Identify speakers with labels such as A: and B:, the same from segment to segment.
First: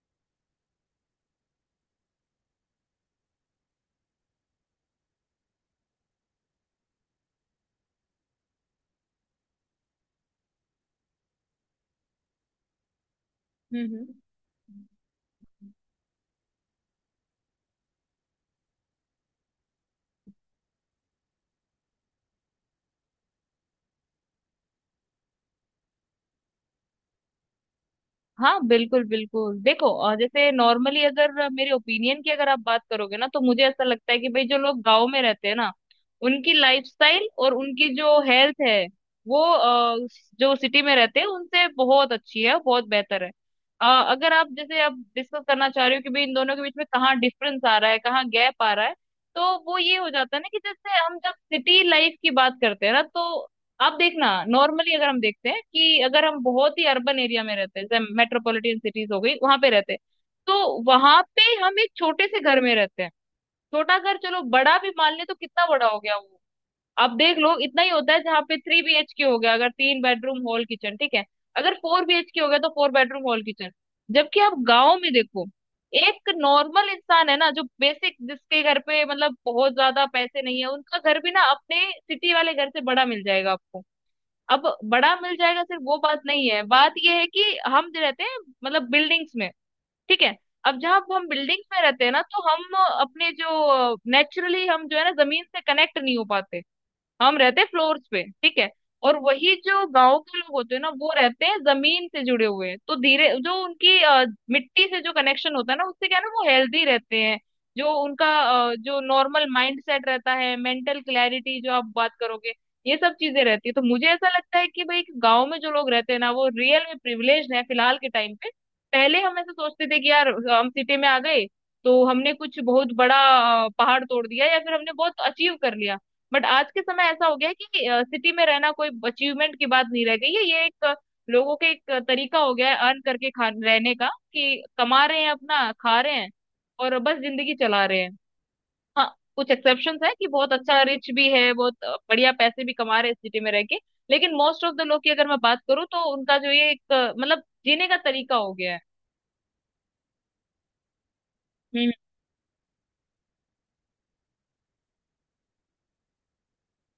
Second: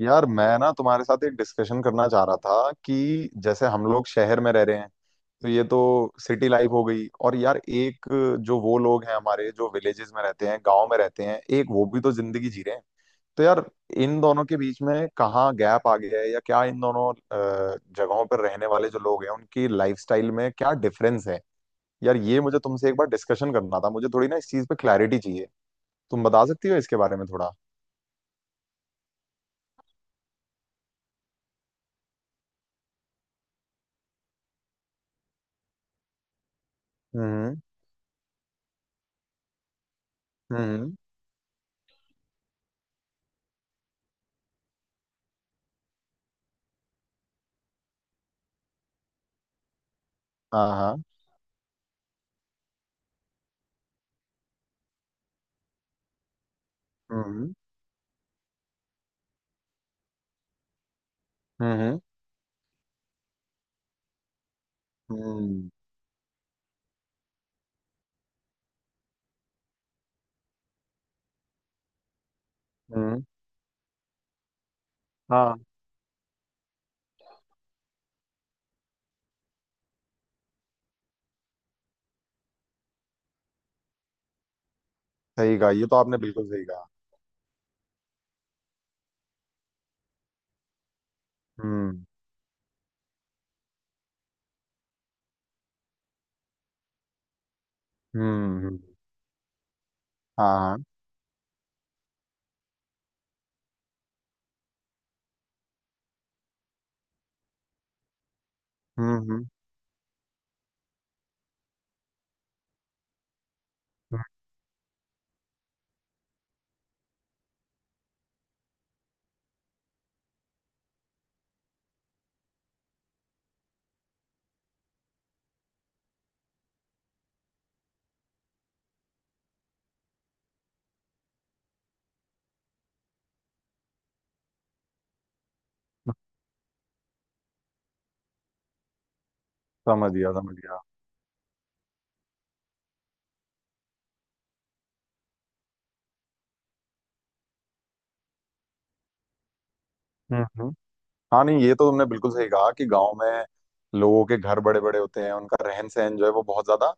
A: यार मैं ना तुम्हारे साथ एक डिस्कशन करना चाह रहा था कि जैसे हम लोग शहर में रह रहे हैं, तो ये तो सिटी लाइफ हो गई, और यार एक जो वो लोग हैं हमारे जो विलेजेस में रहते हैं गांव में रहते हैं, एक वो भी तो जिंदगी जी रहे हैं। तो यार
B: हम्म हम्म।
A: इन दोनों के बीच में कहाँ गैप आ गया है, या क्या इन दोनों जगहों पर रहने वाले जो लोग हैं उनकी लाइफस्टाइल में क्या डिफरेंस है? यार ये मुझे तुमसे एक बार डिस्कशन करना था, मुझे थोड़ी ना इस चीज पे क्लैरिटी चाहिए। तुम बता सकती हो इसके बारे में थोड़ा?
B: हाँ, बिल्कुल बिल्कुल, देखो। और जैसे नॉर्मली अगर मेरे ओपिनियन की अगर आप बात करोगे ना, तो मुझे ऐसा लगता है कि भाई जो लोग गांव में रहते हैं ना, उनकी लाइफस्टाइल और
A: हम्म,
B: उनकी जो हेल्थ है, वो जो सिटी में
A: हम्म।
B: रहते हैं उनसे बहुत अच्छी है, बहुत बेहतर है। अ, अगर आप जैसे आप डिस्कस करना चाह रहे हो कि भाई इन दोनों के बीच में कहाँ डिफरेंस आ रहा है, कहाँ गैप आ रहा है, तो वो ये हो जाता है ना कि
A: हाँ,
B: जैसे
A: हाँ।
B: हम जब सिटी लाइफ की बात करते हैं ना, तो आप देखना, नॉर्मली अगर हम देखते हैं कि अगर हम बहुत ही अर्बन एरिया
A: हम्म,
B: में रहते हैं, जैसे मेट्रोपॉलिटन सिटीज हो गई, वहां पे रहते हैं तो वहां पे हम एक
A: हम्म,
B: छोटे से घर में रहते हैं। छोटा घर, चलो बड़ा भी मान ले तो
A: हम्म,
B: कितना बड़ा हो गया वो? आप देख लो, इतना ही होता है। जहाँ पे 3BHK हो गया, अगर 3 बेडरूम हॉल किचन, ठीक है, अगर 4BHK हो गया तो 4 बेडरूम
A: हम्म।
B: Hall kitchen. जबकि आप गाँव में देखो,
A: हाँ।
B: एक नॉर्मल इंसान है ना, जो बेसिक, जिसके घर पे मतलब बहुत ज्यादा पैसे नहीं है, उनका घर भी ना अपने सिटी वाले घर से बड़ा मिल जाएगा आपको। अब बड़ा मिल
A: सही
B: जाएगा
A: कहा,
B: सिर्फ
A: ये
B: वो
A: तो आपने
B: बात
A: बिल्कुल
B: नहीं है,
A: सही कहा।
B: बात ये है कि हम जो रहते हैं मतलब बिल्डिंग्स में, ठीक है, अब जहाँ हम बिल्डिंग्स में
A: हम्म,
B: रहते हैं ना, तो हम अपने जो नेचुरली, हम जो है ना, जमीन से कनेक्ट नहीं हो पाते। हम रहते हैं फ्लोर्स पे, ठीक
A: हम्म,
B: है। और वही जो गांव के लोग
A: हाँ,
B: होते हैं
A: हाँ,
B: ना, वो रहते हैं जमीन से जुड़े हुए हैं, तो धीरे जो उनकी मिट्टी से जो कनेक्शन होता है ना, उससे क्या है ना वो हेल्दी रहते हैं। जो उनका जो
A: हम्म,
B: नॉर्मल
A: हम्म,
B: माइंड सेट रहता है, मेंटल क्लैरिटी जो आप बात करोगे, ये सब चीजें रहती है। तो मुझे
A: हम्म।
B: ऐसा लगता है कि भाई गांव में जो लोग रहते हैं ना, वो रियल में प्रिविलेज है फिलहाल के टाइम पे। पहले हम ऐसा सोचते थे कि यार हम सिटी में आ गए तो हमने कुछ बहुत बड़ा पहाड़ तोड़ दिया या फिर हमने बहुत अचीव कर लिया। बट आज के समय ऐसा हो गया है कि सिटी में रहना कोई अचीवमेंट की बात नहीं रह गई है। ये एक लोगों के एक तरीका हो गया है अर्न करके खा रहने का, कि कमा रहे हैं, अपना खा रहे हैं, और बस जिंदगी चला रहे हैं। हाँ, कुछ एक्सेप्शंस
A: समझ
B: है कि
A: गया,
B: बहुत
A: समझ
B: अच्छा
A: गया।
B: रिच भी है, बहुत बढ़िया पैसे भी कमा रहे हैं सिटी में रह के। लेकिन मोस्ट ऑफ द लोग की अगर मैं बात करूँ, तो उनका जो ये एक मतलब जीने का तरीका हो गया है।
A: हम्म, हम्म। हाँ, नहीं, ये तो
B: हम्म।
A: तुमने बिल्कुल सही कहा कि गांव में लोगों के घर बड़े बड़े होते हैं, उनका रहन सहन जो है वो बहुत ज्यादा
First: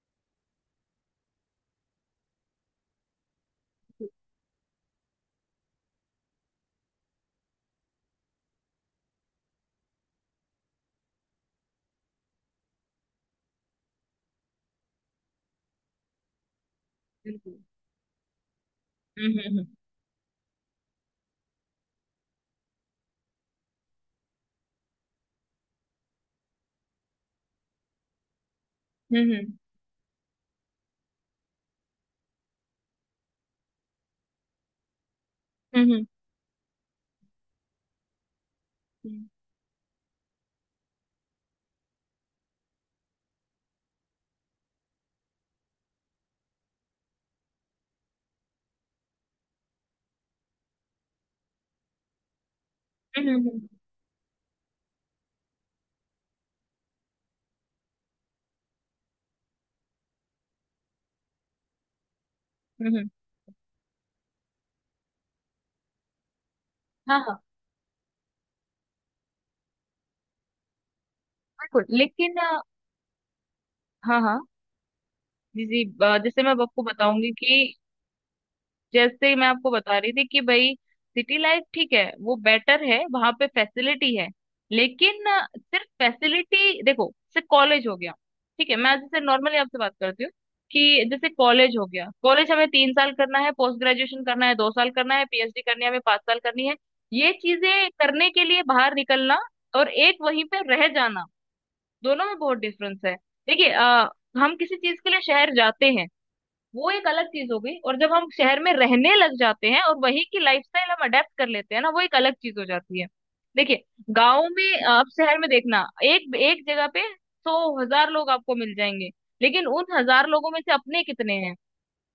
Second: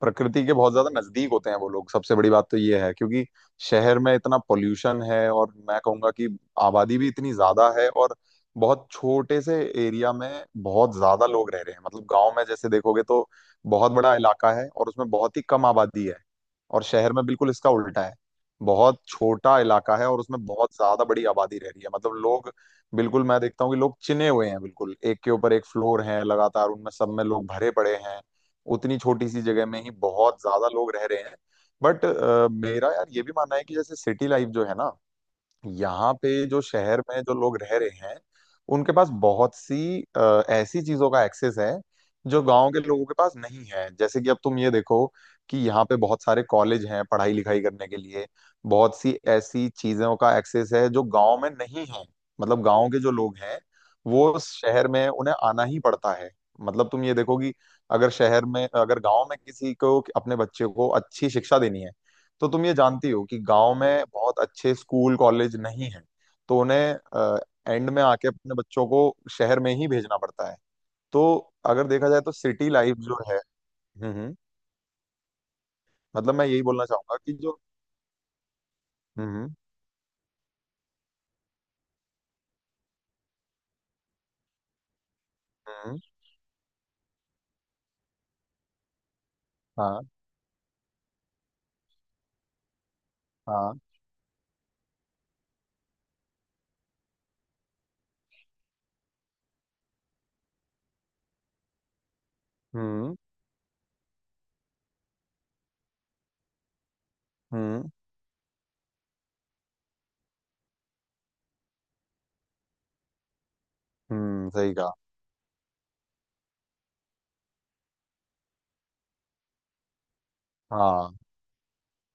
A: प्रकृति के बहुत ज्यादा नजदीक होते हैं वो लोग। सबसे बड़ी बात तो ये है क्योंकि शहर में इतना पोल्यूशन है, और मैं कहूंगा कि आबादी भी इतनी ज्यादा है, और बहुत छोटे से एरिया में बहुत ज्यादा लोग रह रहे हैं। मतलब गांव में जैसे देखोगे तो बहुत बड़ा इलाका है और उसमें बहुत ही कम आबादी है, और शहर में बिल्कुल
B: बिल्कुल।
A: इसका उल्टा है। बहुत
B: हम्म
A: छोटा
B: हम्म
A: इलाका है और उसमें बहुत ज्यादा बड़ी आबादी रह रही है, मतलब लोग बिल्कुल, मैं देखता हूँ कि लोग चिने हुए हैं, बिल्कुल एक के ऊपर एक फ्लोर है लगातार, उनमें सब में लोग भरे पड़े हैं, उतनी छोटी सी
B: हम्म
A: जगह में ही बहुत ज्यादा लोग रह रहे हैं। बट मेरा यार ये भी मानना है कि जैसे सिटी लाइफ जो है ना,
B: हम्म हम्म
A: यहाँ पे जो शहर में जो लोग रह रहे हैं उनके पास
B: हम्म
A: बहुत सी ऐसी चीजों का एक्सेस है जो गांव के लोगों के पास नहीं है। जैसे कि अब तुम ये देखो कि यहाँ पे बहुत सारे कॉलेज हैं पढ़ाई लिखाई करने के लिए, बहुत सी ऐसी चीजों का एक्सेस है जो गांव में नहीं है। मतलब गांव के जो
B: हम्म
A: लोग
B: हम्म
A: हैं,
B: हम्म,
A: वो उस शहर में उन्हें आना ही पड़ता है। मतलब तुम ये देखो कि अगर शहर में अगर गांव में किसी को अपने बच्चे को अच्छी शिक्षा देनी है, तो तुम ये
B: हम्म, हम्म,
A: जानती हो कि गांव में बहुत अच्छे स्कूल कॉलेज नहीं है, तो
B: हाँ हाँ।
A: उन्हें एंड में आके अपने बच्चों को शहर में ही भेजना पड़ता है। तो
B: बिल्कुल
A: अगर देखा जाए तो
B: लेकिन
A: सिटी लाइफ जो है। हम्म,
B: हाँ
A: हम्म।
B: हाँ। जी जी।
A: मतलब
B: जैसे
A: मैं
B: मैं अब
A: यही
B: आपको
A: बोलना चाहूंगा
B: बताऊंगी
A: कि जो।
B: कि जैसे मैं
A: हम्म
B: आपको बता रही थी कि भाई सिटी लाइफ ठीक है, वो बेटर है, वहां पे फैसिलिटी है। लेकिन सिर्फ
A: हम्म
B: फैसिलिटी देखो, जैसे कॉलेज हो गया, ठीक है। मैं जैसे नॉर्मली आपसे बात
A: हाँ,
B: करती हूँ कि जैसे कॉलेज हो गया, कॉलेज हमें 3 साल करना है, पोस्ट
A: हाँ,
B: ग्रेजुएशन करना है 2 साल करना है, पीएचडी करनी है हमें 5 साल करनी है। ये चीजें करने के लिए बाहर निकलना, और एक वहीं पे रह जाना, दोनों में बहुत डिफरेंस है।
A: हम्म,
B: देखिए, हम किसी चीज के लिए शहर जाते हैं, वो एक अलग चीज हो गई,
A: हम्म,
B: और जब हम शहर में रहने लग जाते हैं और वहीं की लाइफस्टाइल हम अडेप्ट कर लेते हैं ना, वो एक अलग चीज हो जाती है। देखिए, गांव
A: हम्म। सही
B: में,
A: कहा।
B: आप शहर में देखना, एक एक जगह पे सौ हजार लोग आपको मिल जाएंगे। लेकिन उन हजार लोगों में से अपने
A: हाँ।
B: कितने हैं?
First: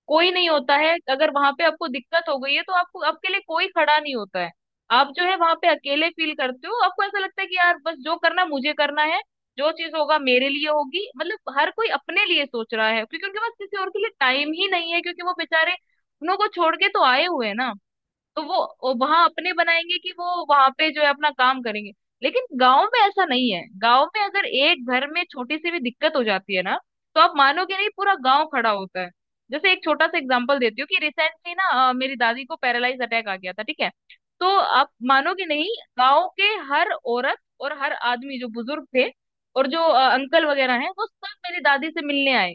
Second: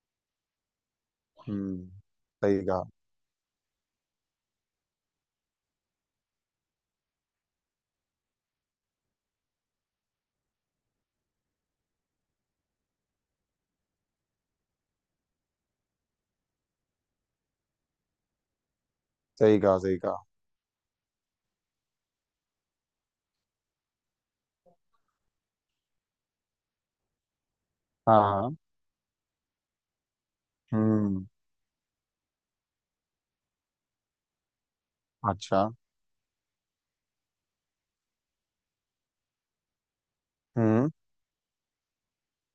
B: कोई नहीं होता है। अगर वहां पे
A: हम्म।
B: आपको दिक्कत हो गई है
A: सही
B: तो
A: कहा,
B: आपको, आपके लिए कोई खड़ा नहीं होता है। आप जो है वहां पे अकेले फील करते हो। आपको ऐसा लगता है कि यार बस जो करना है, मुझे करना है, जो चीज होगा मेरे लिए होगी, मतलब हर कोई अपने लिए सोच रहा है, क्योंकि उनके पास किसी और के लिए टाइम ही नहीं है, क्योंकि वो बेचारे अपनों को छोड़ के तो आए हुए हैं ना, तो वो वहां अपने
A: सही कहा, सही
B: बनाएंगे, कि
A: कहा।
B: वो वहां पे जो है अपना काम करेंगे। लेकिन गांव में ऐसा नहीं है। गांव में अगर एक घर में छोटी सी भी दिक्कत हो जाती है ना, तो आप मानोगे नहीं, पूरा गांव
A: हाँ।
B: खड़ा होता है। जैसे एक छोटा सा एग्जांपल देती हूँ कि
A: हम्म।
B: रिसेंटली ना मेरी दादी को पैरालाइज अटैक आ गया था, ठीक है। तो आप मानोगे
A: अच्छा।
B: नहीं, गांव के हर औरत और हर आदमी जो बुजुर्ग थे, और जो अंकल वगैरह
A: हम्म।
B: हैं, वो सब मेरी दादी से मिलने आए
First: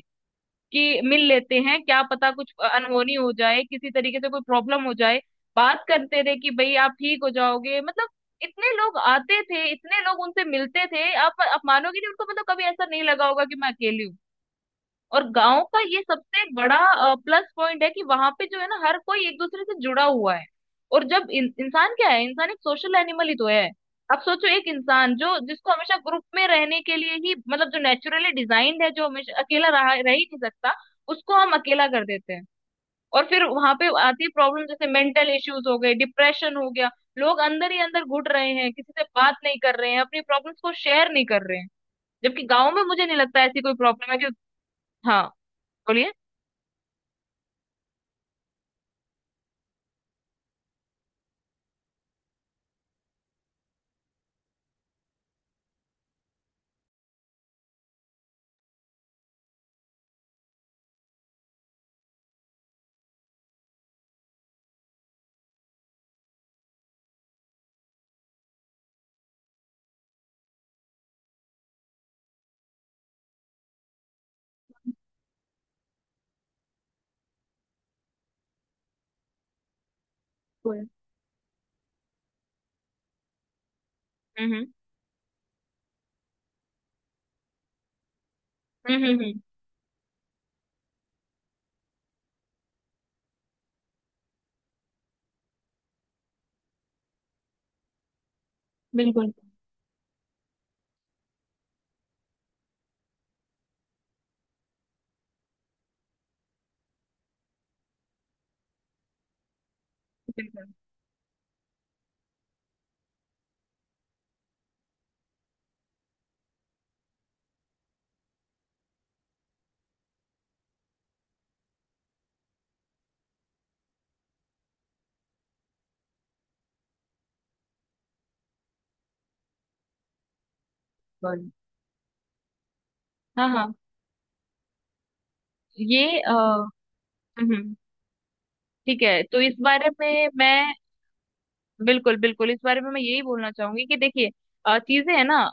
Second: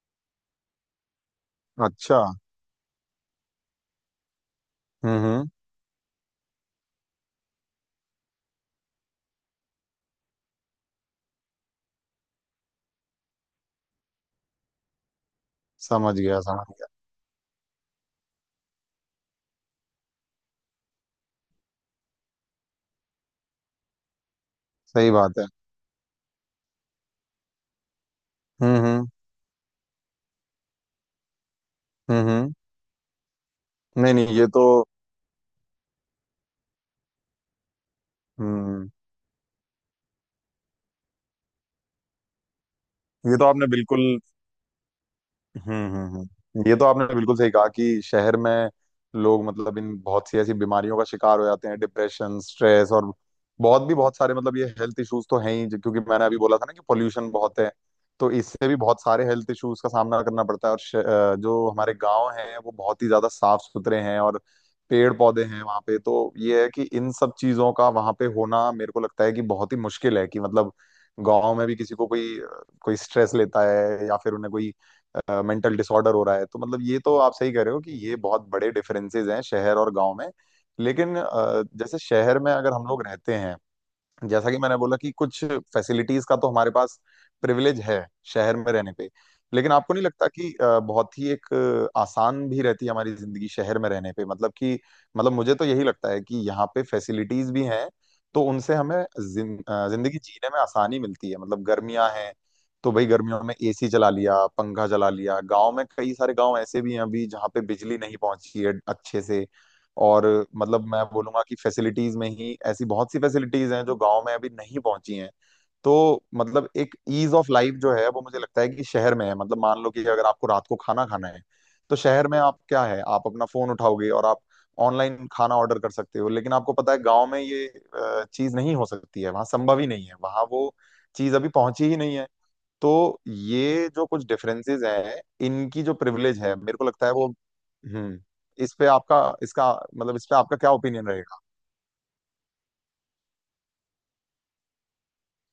B: कि मिल लेते हैं, क्या
A: अच्छा।
B: पता कुछ अनहोनी हो जाए, किसी तरीके से कोई प्रॉब्लम हो
A: हम्म,
B: जाए।
A: हम्म।
B: बात करते थे कि भाई आप ठीक हो जाओगे, मतलब इतने लोग आते थे, इतने लोग उनसे मिलते थे, आप मानोगे नहीं, उनको मतलब कभी ऐसा नहीं लगा होगा कि मैं अकेली हूँ। और गांव का ये
A: समझ गया,
B: सबसे
A: समझ
B: बड़ा
A: गया।
B: प्लस पॉइंट है कि वहां पे जो है ना, हर कोई एक दूसरे से जुड़ा हुआ है। और जब इंसान क्या है? इंसान एक सोशल एनिमल ही तो है। अब सोचो, एक
A: सही
B: इंसान जो
A: बात है।
B: जिसको हमेशा ग्रुप में रहने के लिए ही, मतलब जो नेचुरली
A: हम्म,
B: डिजाइंड है, जो
A: हम्म,
B: हमेशा अकेला रहा रह ही नहीं सकता, उसको हम अकेला कर
A: हम्म,
B: देते हैं।
A: हम्म।
B: और फिर वहां पे
A: नहीं,
B: आती है
A: नहीं, ये तो।
B: प्रॉब्लम, जैसे मेंटल इश्यूज हो गए, डिप्रेशन हो गया, लोग अंदर ही अंदर घुट रहे हैं,
A: हम्म।
B: किसी से बात नहीं कर रहे हैं, अपनी प्रॉब्लम्स को शेयर नहीं कर रहे हैं। जबकि गाँव में मुझे नहीं
A: ये
B: लगता
A: तो
B: ऐसी
A: आपने
B: कोई
A: बिल्कुल।
B: प्रॉब्लम है कि। हाँ,
A: हम्म,
B: बोलिए।
A: हम्म, ये तो आपने बिल्कुल सही कहा कि शहर में लोग मतलब इन बहुत सी ऐसी बीमारियों का शिकार हो जाते हैं, डिप्रेशन, स्ट्रेस, और बहुत भी बहुत सारे, मतलब ये हेल्थ इश्यूज तो हैं ही क्योंकि मैंने अभी बोला था ना कि पोल्यूशन बहुत है, तो इससे भी बहुत सारे हेल्थ इश्यूज का सामना करना पड़ता है। और जो हमारे गांव हैं वो बहुत ही ज्यादा साफ सुथरे हैं और पेड़ पौधे हैं वहाँ पे, तो ये है कि इन सब चीजों का वहाँ पे होना मेरे को लगता है कि बहुत ही मुश्किल है, कि मतलब गांव में भी किसी को कोई कोई स्ट्रेस लेता है या फिर उन्हें कोई मेंटल डिसऑर्डर हो रहा है, तो मतलब ये तो आप सही कह रहे हो कि ये बहुत बड़े डिफरेंसेस हैं शहर और गांव में।
B: बिल्कुल।
A: लेकिन जैसे शहर में अगर हम लोग रहते हैं, जैसा
B: हम्म
A: कि
B: हम्म
A: मैंने बोला, कि कुछ फैसिलिटीज का तो हमारे पास प्रिविलेज है शहर में रहने
B: हम्म
A: पे,
B: हम्म, हम्म,
A: लेकिन आपको नहीं लगता कि बहुत ही एक आसान भी रहती है हमारी जिंदगी शहर में रहने पे? मतलब कि मतलब मुझे तो यही लगता है कि यहाँ पे फैसिलिटीज भी हैं, तो उनसे हमें
B: बिल्कुल
A: जिंदगी जीने में आसानी मिलती है। मतलब गर्मियां हैं, तो भाई गर्मियों में एसी चला लिया पंखा चला लिया, गांव में कई सारे गांव ऐसे भी हैं अभी जहाँ पे बिजली नहीं पहुंची है अच्छे से, और
B: बिल्कुल।
A: मतलब मैं बोलूंगा कि फैसिलिटीज में ही ऐसी बहुत सी फैसिलिटीज हैं जो गांव में अभी नहीं पहुंची हैं। तो मतलब एक ईज ऑफ लाइफ जो है वो मुझे लगता है कि शहर में है। मतलब मान लो कि अगर आपको रात को खाना खाना है, तो शहर में आप क्या है आप अपना फोन उठाओगे और आप ऑनलाइन खाना ऑर्डर कर सकते हो, लेकिन आपको पता है गांव में ये चीज नहीं हो सकती है, वहां संभव ही नहीं है, वहां वो चीज
B: बिल्कुल।
A: अभी पहुंची ही नहीं है। तो
B: हाँ हाँ।
A: ये जो कुछ डिफरेंसेस हैं, इनकी जो
B: ये
A: प्रिविलेज है मेरे को लगता है वो
B: हम्म।
A: इस पे
B: ठीक है,
A: आपका,
B: तो इस
A: इसका
B: बारे
A: मतलब, इस
B: में
A: पे आपका क्या
B: मैं,
A: ओपिनियन रहेगा?
B: बिल्कुल बिल्कुल, इस बारे में मैं यही बोलना चाहूंगी कि देखिए, चीजें है ना,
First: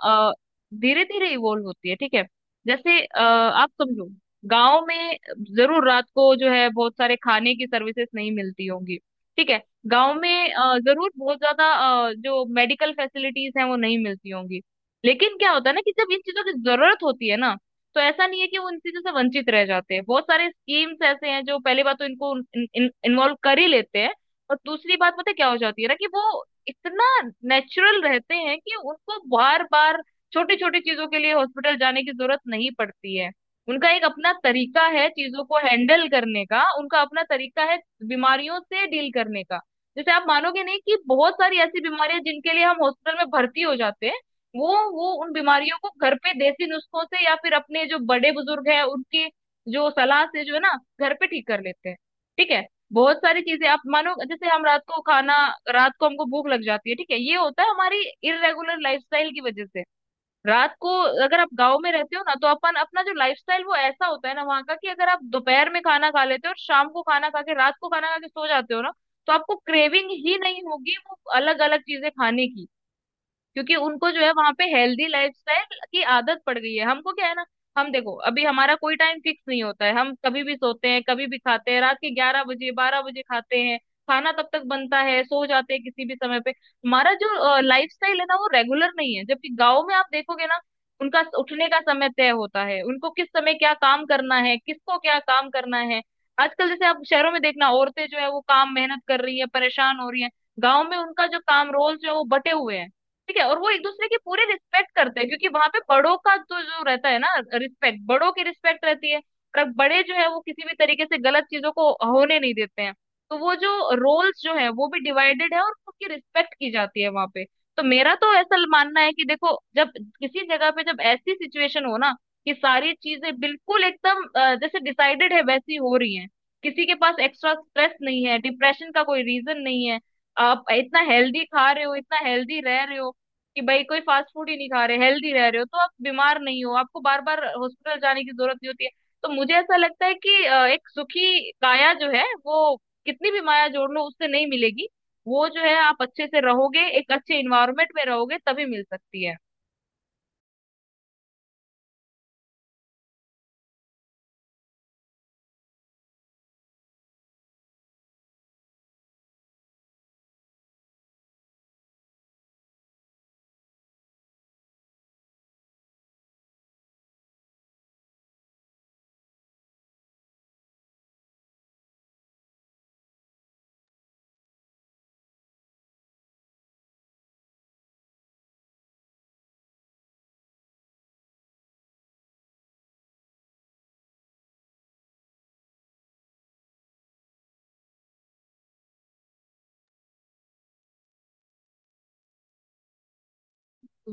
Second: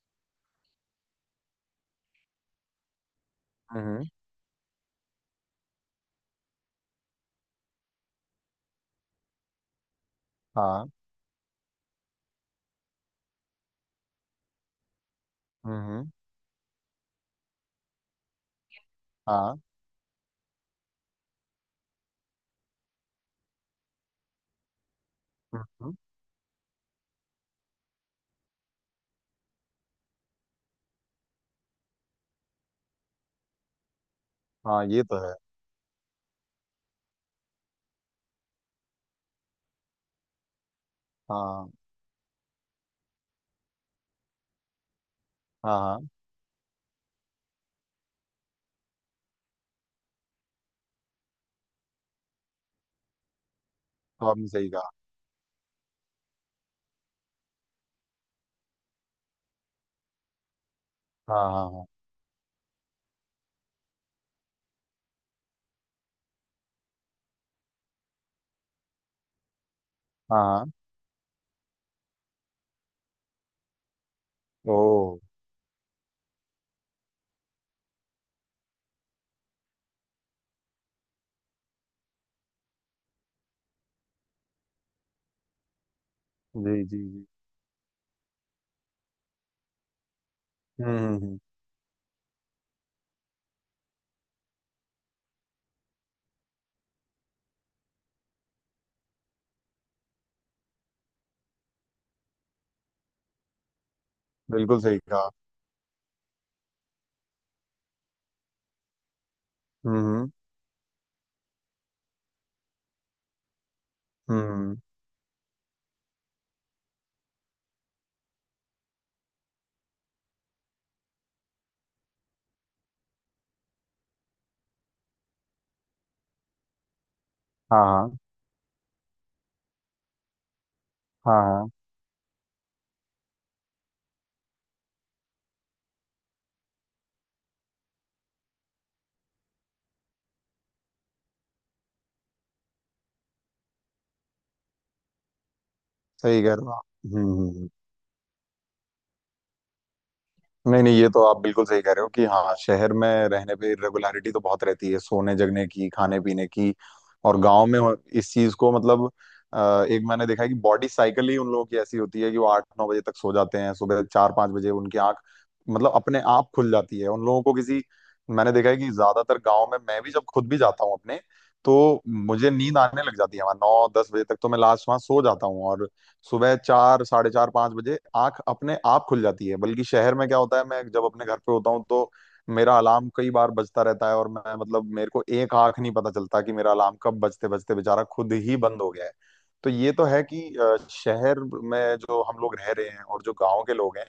B: धीरे धीरे इवोल्व होती है, ठीक है। जैसे आप
A: हम्म।
B: समझो, गांव में जरूर रात को जो है बहुत सारे खाने की सर्विसेज नहीं मिलती होंगी, ठीक है। गांव में
A: हाँ।
B: जरूर बहुत ज्यादा जो मेडिकल फैसिलिटीज हैं वो नहीं मिलती होंगी। लेकिन क्या होता है
A: हम्म,
B: ना, कि जब इन चीजों की जरूरत होती है ना, तो ऐसा नहीं है कि वो इन चीजों से वंचित
A: हाँ,
B: रह जाते हैं। बहुत सारे स्कीम्स ऐसे हैं जो पहले बात तो इनको इन्वॉल्व कर ही लेते हैं। और दूसरी बात पता है क्या हो
A: हम्म,
B: जाती है ना,
A: हम्म।
B: कि वो इतना नेचुरल रहते हैं कि उनको बार बार छोटी छोटी चीजों के लिए हॉस्पिटल जाने की जरूरत नहीं पड़ती है। उनका एक अपना तरीका
A: हाँ, ये
B: है
A: तो है।
B: चीजों को हैंडल करने का, उनका अपना तरीका है बीमारियों से डील करने का। जैसे आप मानोगे नहीं कि बहुत सारी
A: हाँ,
B: ऐसी बीमारियां जिनके लिए हम हॉस्पिटल में भर्ती हो जाते हैं, वो उन बीमारियों
A: हाँ,
B: को
A: हाँ।
B: घर पे देसी नुस्खों से, या फिर अपने जो बड़े बुजुर्ग हैं उनकी जो सलाह से जो है ना, घर पे ठीक कर लेते हैं, ठीक है। बहुत सारी चीजें, आप मानो,
A: तो
B: जैसे
A: आपने
B: हम
A: सही
B: रात
A: कहा।
B: को खाना, रात को हमको भूख लग जाती है, ठीक है, ये होता है हमारी इरेगुलर लाइफस्टाइल की वजह से। रात को, अगर
A: हाँ,
B: आप
A: हाँ,
B: गांव
A: हाँ,
B: में रहते हो ना, तो अपन अपना जो लाइफस्टाइल, वो ऐसा होता है ना वहाँ का, कि अगर आप दोपहर में खाना खा लेते हो, और शाम को खाना खा के, रात को खाना खा के सो जाते हो ना, तो आपको क्रेविंग ही
A: हाँ,
B: नहीं
A: हाँ।
B: होगी वो अलग अलग चीजें खाने की, क्योंकि उनको जो है वहां पे
A: ओ।
B: हेल्दी लाइफस्टाइल की आदत पड़ गई है। हमको क्या है ना, हम देखो अभी हमारा कोई टाइम फिक्स नहीं होता है, हम कभी भी सोते हैं, कभी भी खाते हैं, रात के 11 बजे 12 बजे खाते हैं, खाना तब तक बनता है, सो जाते हैं किसी भी समय पे,
A: जी, जी,
B: हमारा
A: जी।
B: जो लाइफस्टाइल है ना वो रेगुलर नहीं है। जबकि गाँव में आप देखोगे ना,
A: हम्म, हम्म,
B: उनका
A: हम्म।
B: उठने का समय तय होता है, उनको किस समय क्या काम करना है, किसको क्या काम करना है। आजकल जैसे आप शहरों में देखना, औरतें जो है वो काम मेहनत कर रही है, परेशान हो रही है। गाँव में उनका जो काम रोल जो है वो बटे हुए हैं, ठीक है, और वो एक दूसरे की पूरी
A: बिल्कुल
B: रिस्पेक्ट
A: सही
B: करते हैं,
A: कहा।
B: क्योंकि वहां पे बड़ों का तो जो रहता है ना, रिस्पेक्ट, बड़ों की रिस्पेक्ट रहती है। पर बड़े जो है
A: हम्म,
B: वो किसी भी तरीके से गलत चीजों को होने नहीं देते हैं। तो वो जो रोल्स
A: हम्म,
B: जो है वो भी डिवाइडेड है, और उसकी रिस्पेक्ट की जाती है वहां पे। तो मेरा तो ऐसा मानना है कि देखो, जब किसी जगह पे जब ऐसी सिचुएशन हो ना, कि सारी चीजें बिल्कुल एकदम जैसे डिसाइडेड है वैसी हो रही है, किसी के पास एक्स्ट्रा
A: हाँ,
B: स्ट्रेस
A: हाँ,
B: नहीं है, डिप्रेशन का कोई रीजन नहीं है, आप इतना
A: हाँ,
B: हेल्दी
A: हाँ।
B: खा रहे हो, इतना हेल्दी रह रहे हो, कि भाई कोई फास्ट फूड ही नहीं खा रहे, हेल्दी रह रहे हो तो आप बीमार नहीं हो, आपको बार बार हॉस्पिटल जाने की जरूरत नहीं होती है। तो मुझे ऐसा लगता है कि एक सुखी काया जो है वो कितनी भी माया जोड़ लो उससे नहीं मिलेगी। वो जो है, आप अच्छे से
A: सही कह रहे हो आप।
B: रहोगे, एक
A: हम्म,
B: अच्छे
A: हम्म,
B: इन्वायरमेंट में रहोगे तभी मिल सकती है।
A: नहीं, नहीं, ये तो आप बिल्कुल सही कह रहे हो कि हाँ शहर में रहने पे रेगुलरिटी तो बहुत रहती है, सोने जगने की, खाने पीने की, और गांव में इस चीज को, मतलब एक, मैंने देखा है कि बॉडी साइकिल ही उन लोगों की ऐसी होती है कि वो 8-9 बजे तक सो जाते हैं, सुबह 4-5 बजे उनकी आंख मतलब अपने आप खुल जाती है, उन लोगों को किसी। मैंने देखा है कि ज्यादातर गांव में, मैं भी जब खुद भी जाता हूँ अपने, तो मुझे नींद आने लग जाती है वहां 9-10 बजे तक, तो मैं लास्ट वहां सो जाता हूँ, और सुबह चार साढ़े चार पांच बजे आंख अपने आप खुल जाती है। बल्कि शहर में क्या होता है, मैं जब अपने घर पे होता हूँ, तो मेरा अलार्म कई बार बजता रहता है, और मैं मतलब मेरे को एक आंख नहीं पता चलता कि मेरा अलार्म कब बजते बजते बेचारा खुद ही बंद हो गया है। तो ये तो है कि शहर में जो हम लोग रह रहे हैं और जो गांव के लोग हैं,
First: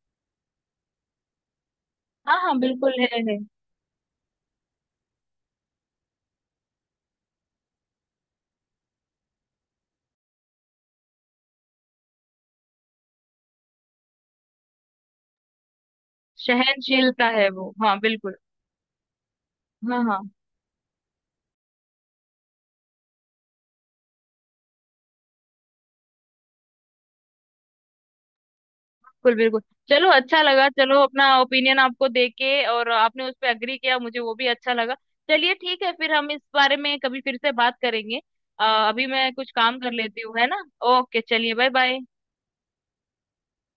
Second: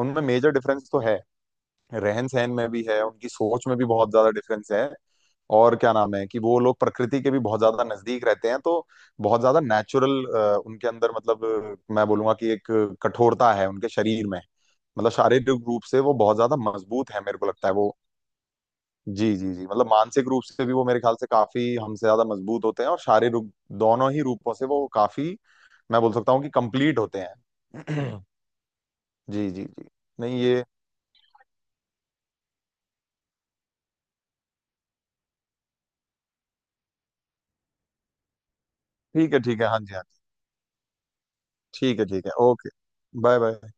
A: उनमें मेजर डिफरेंस तो है, रहन
B: हाँ
A: सहन
B: हाँ,
A: में भी
B: बिल्कुल
A: है,
B: है,
A: उनकी
B: है।
A: सोच में भी बहुत ज्यादा डिफरेंस है। और क्या नाम है, कि वो लोग प्रकृति के भी बहुत ज्यादा नजदीक रहते हैं, तो बहुत ज्यादा नेचुरल उनके अंदर, मतलब मैं बोलूंगा कि एक कठोरता है उनके शरीर में, मतलब शारीरिक रूप से वो बहुत ज्यादा मजबूत है
B: सहनशीलता
A: मेरे को
B: है
A: लगता
B: वो,
A: है वो।
B: हाँ बिल्कुल।
A: जी, जी, जी, मतलब
B: हाँ हाँ।
A: मानसिक रूप से भी वो मेरे ख्याल से काफी हमसे ज्यादा मजबूत होते हैं, और शारीरिक दोनों ही रूपों से वो काफी, मैं बोल सकता हूँ कि, कंप्लीट होते हैं।
B: बिल्कुल
A: जी,
B: बिल्कुल।
A: जी, जी।
B: चलो,
A: नहीं,
B: अच्छा
A: ये।
B: लगा, चलो अपना ओपिनियन आपको देके, और आपने उस पर अग्री किया, मुझे वो भी अच्छा लगा। चलिए ठीक है, फिर हम इस बारे में कभी फिर से बात करेंगे। अ, अभी मैं
A: ठीक है,
B: कुछ
A: ठीक है, हाँ
B: काम कर
A: जी।
B: लेती हूँ, है ना। ओके, चलिए, बाय
A: ठीक
B: बाय।
A: है, ठीक है, ओके। Bye bye.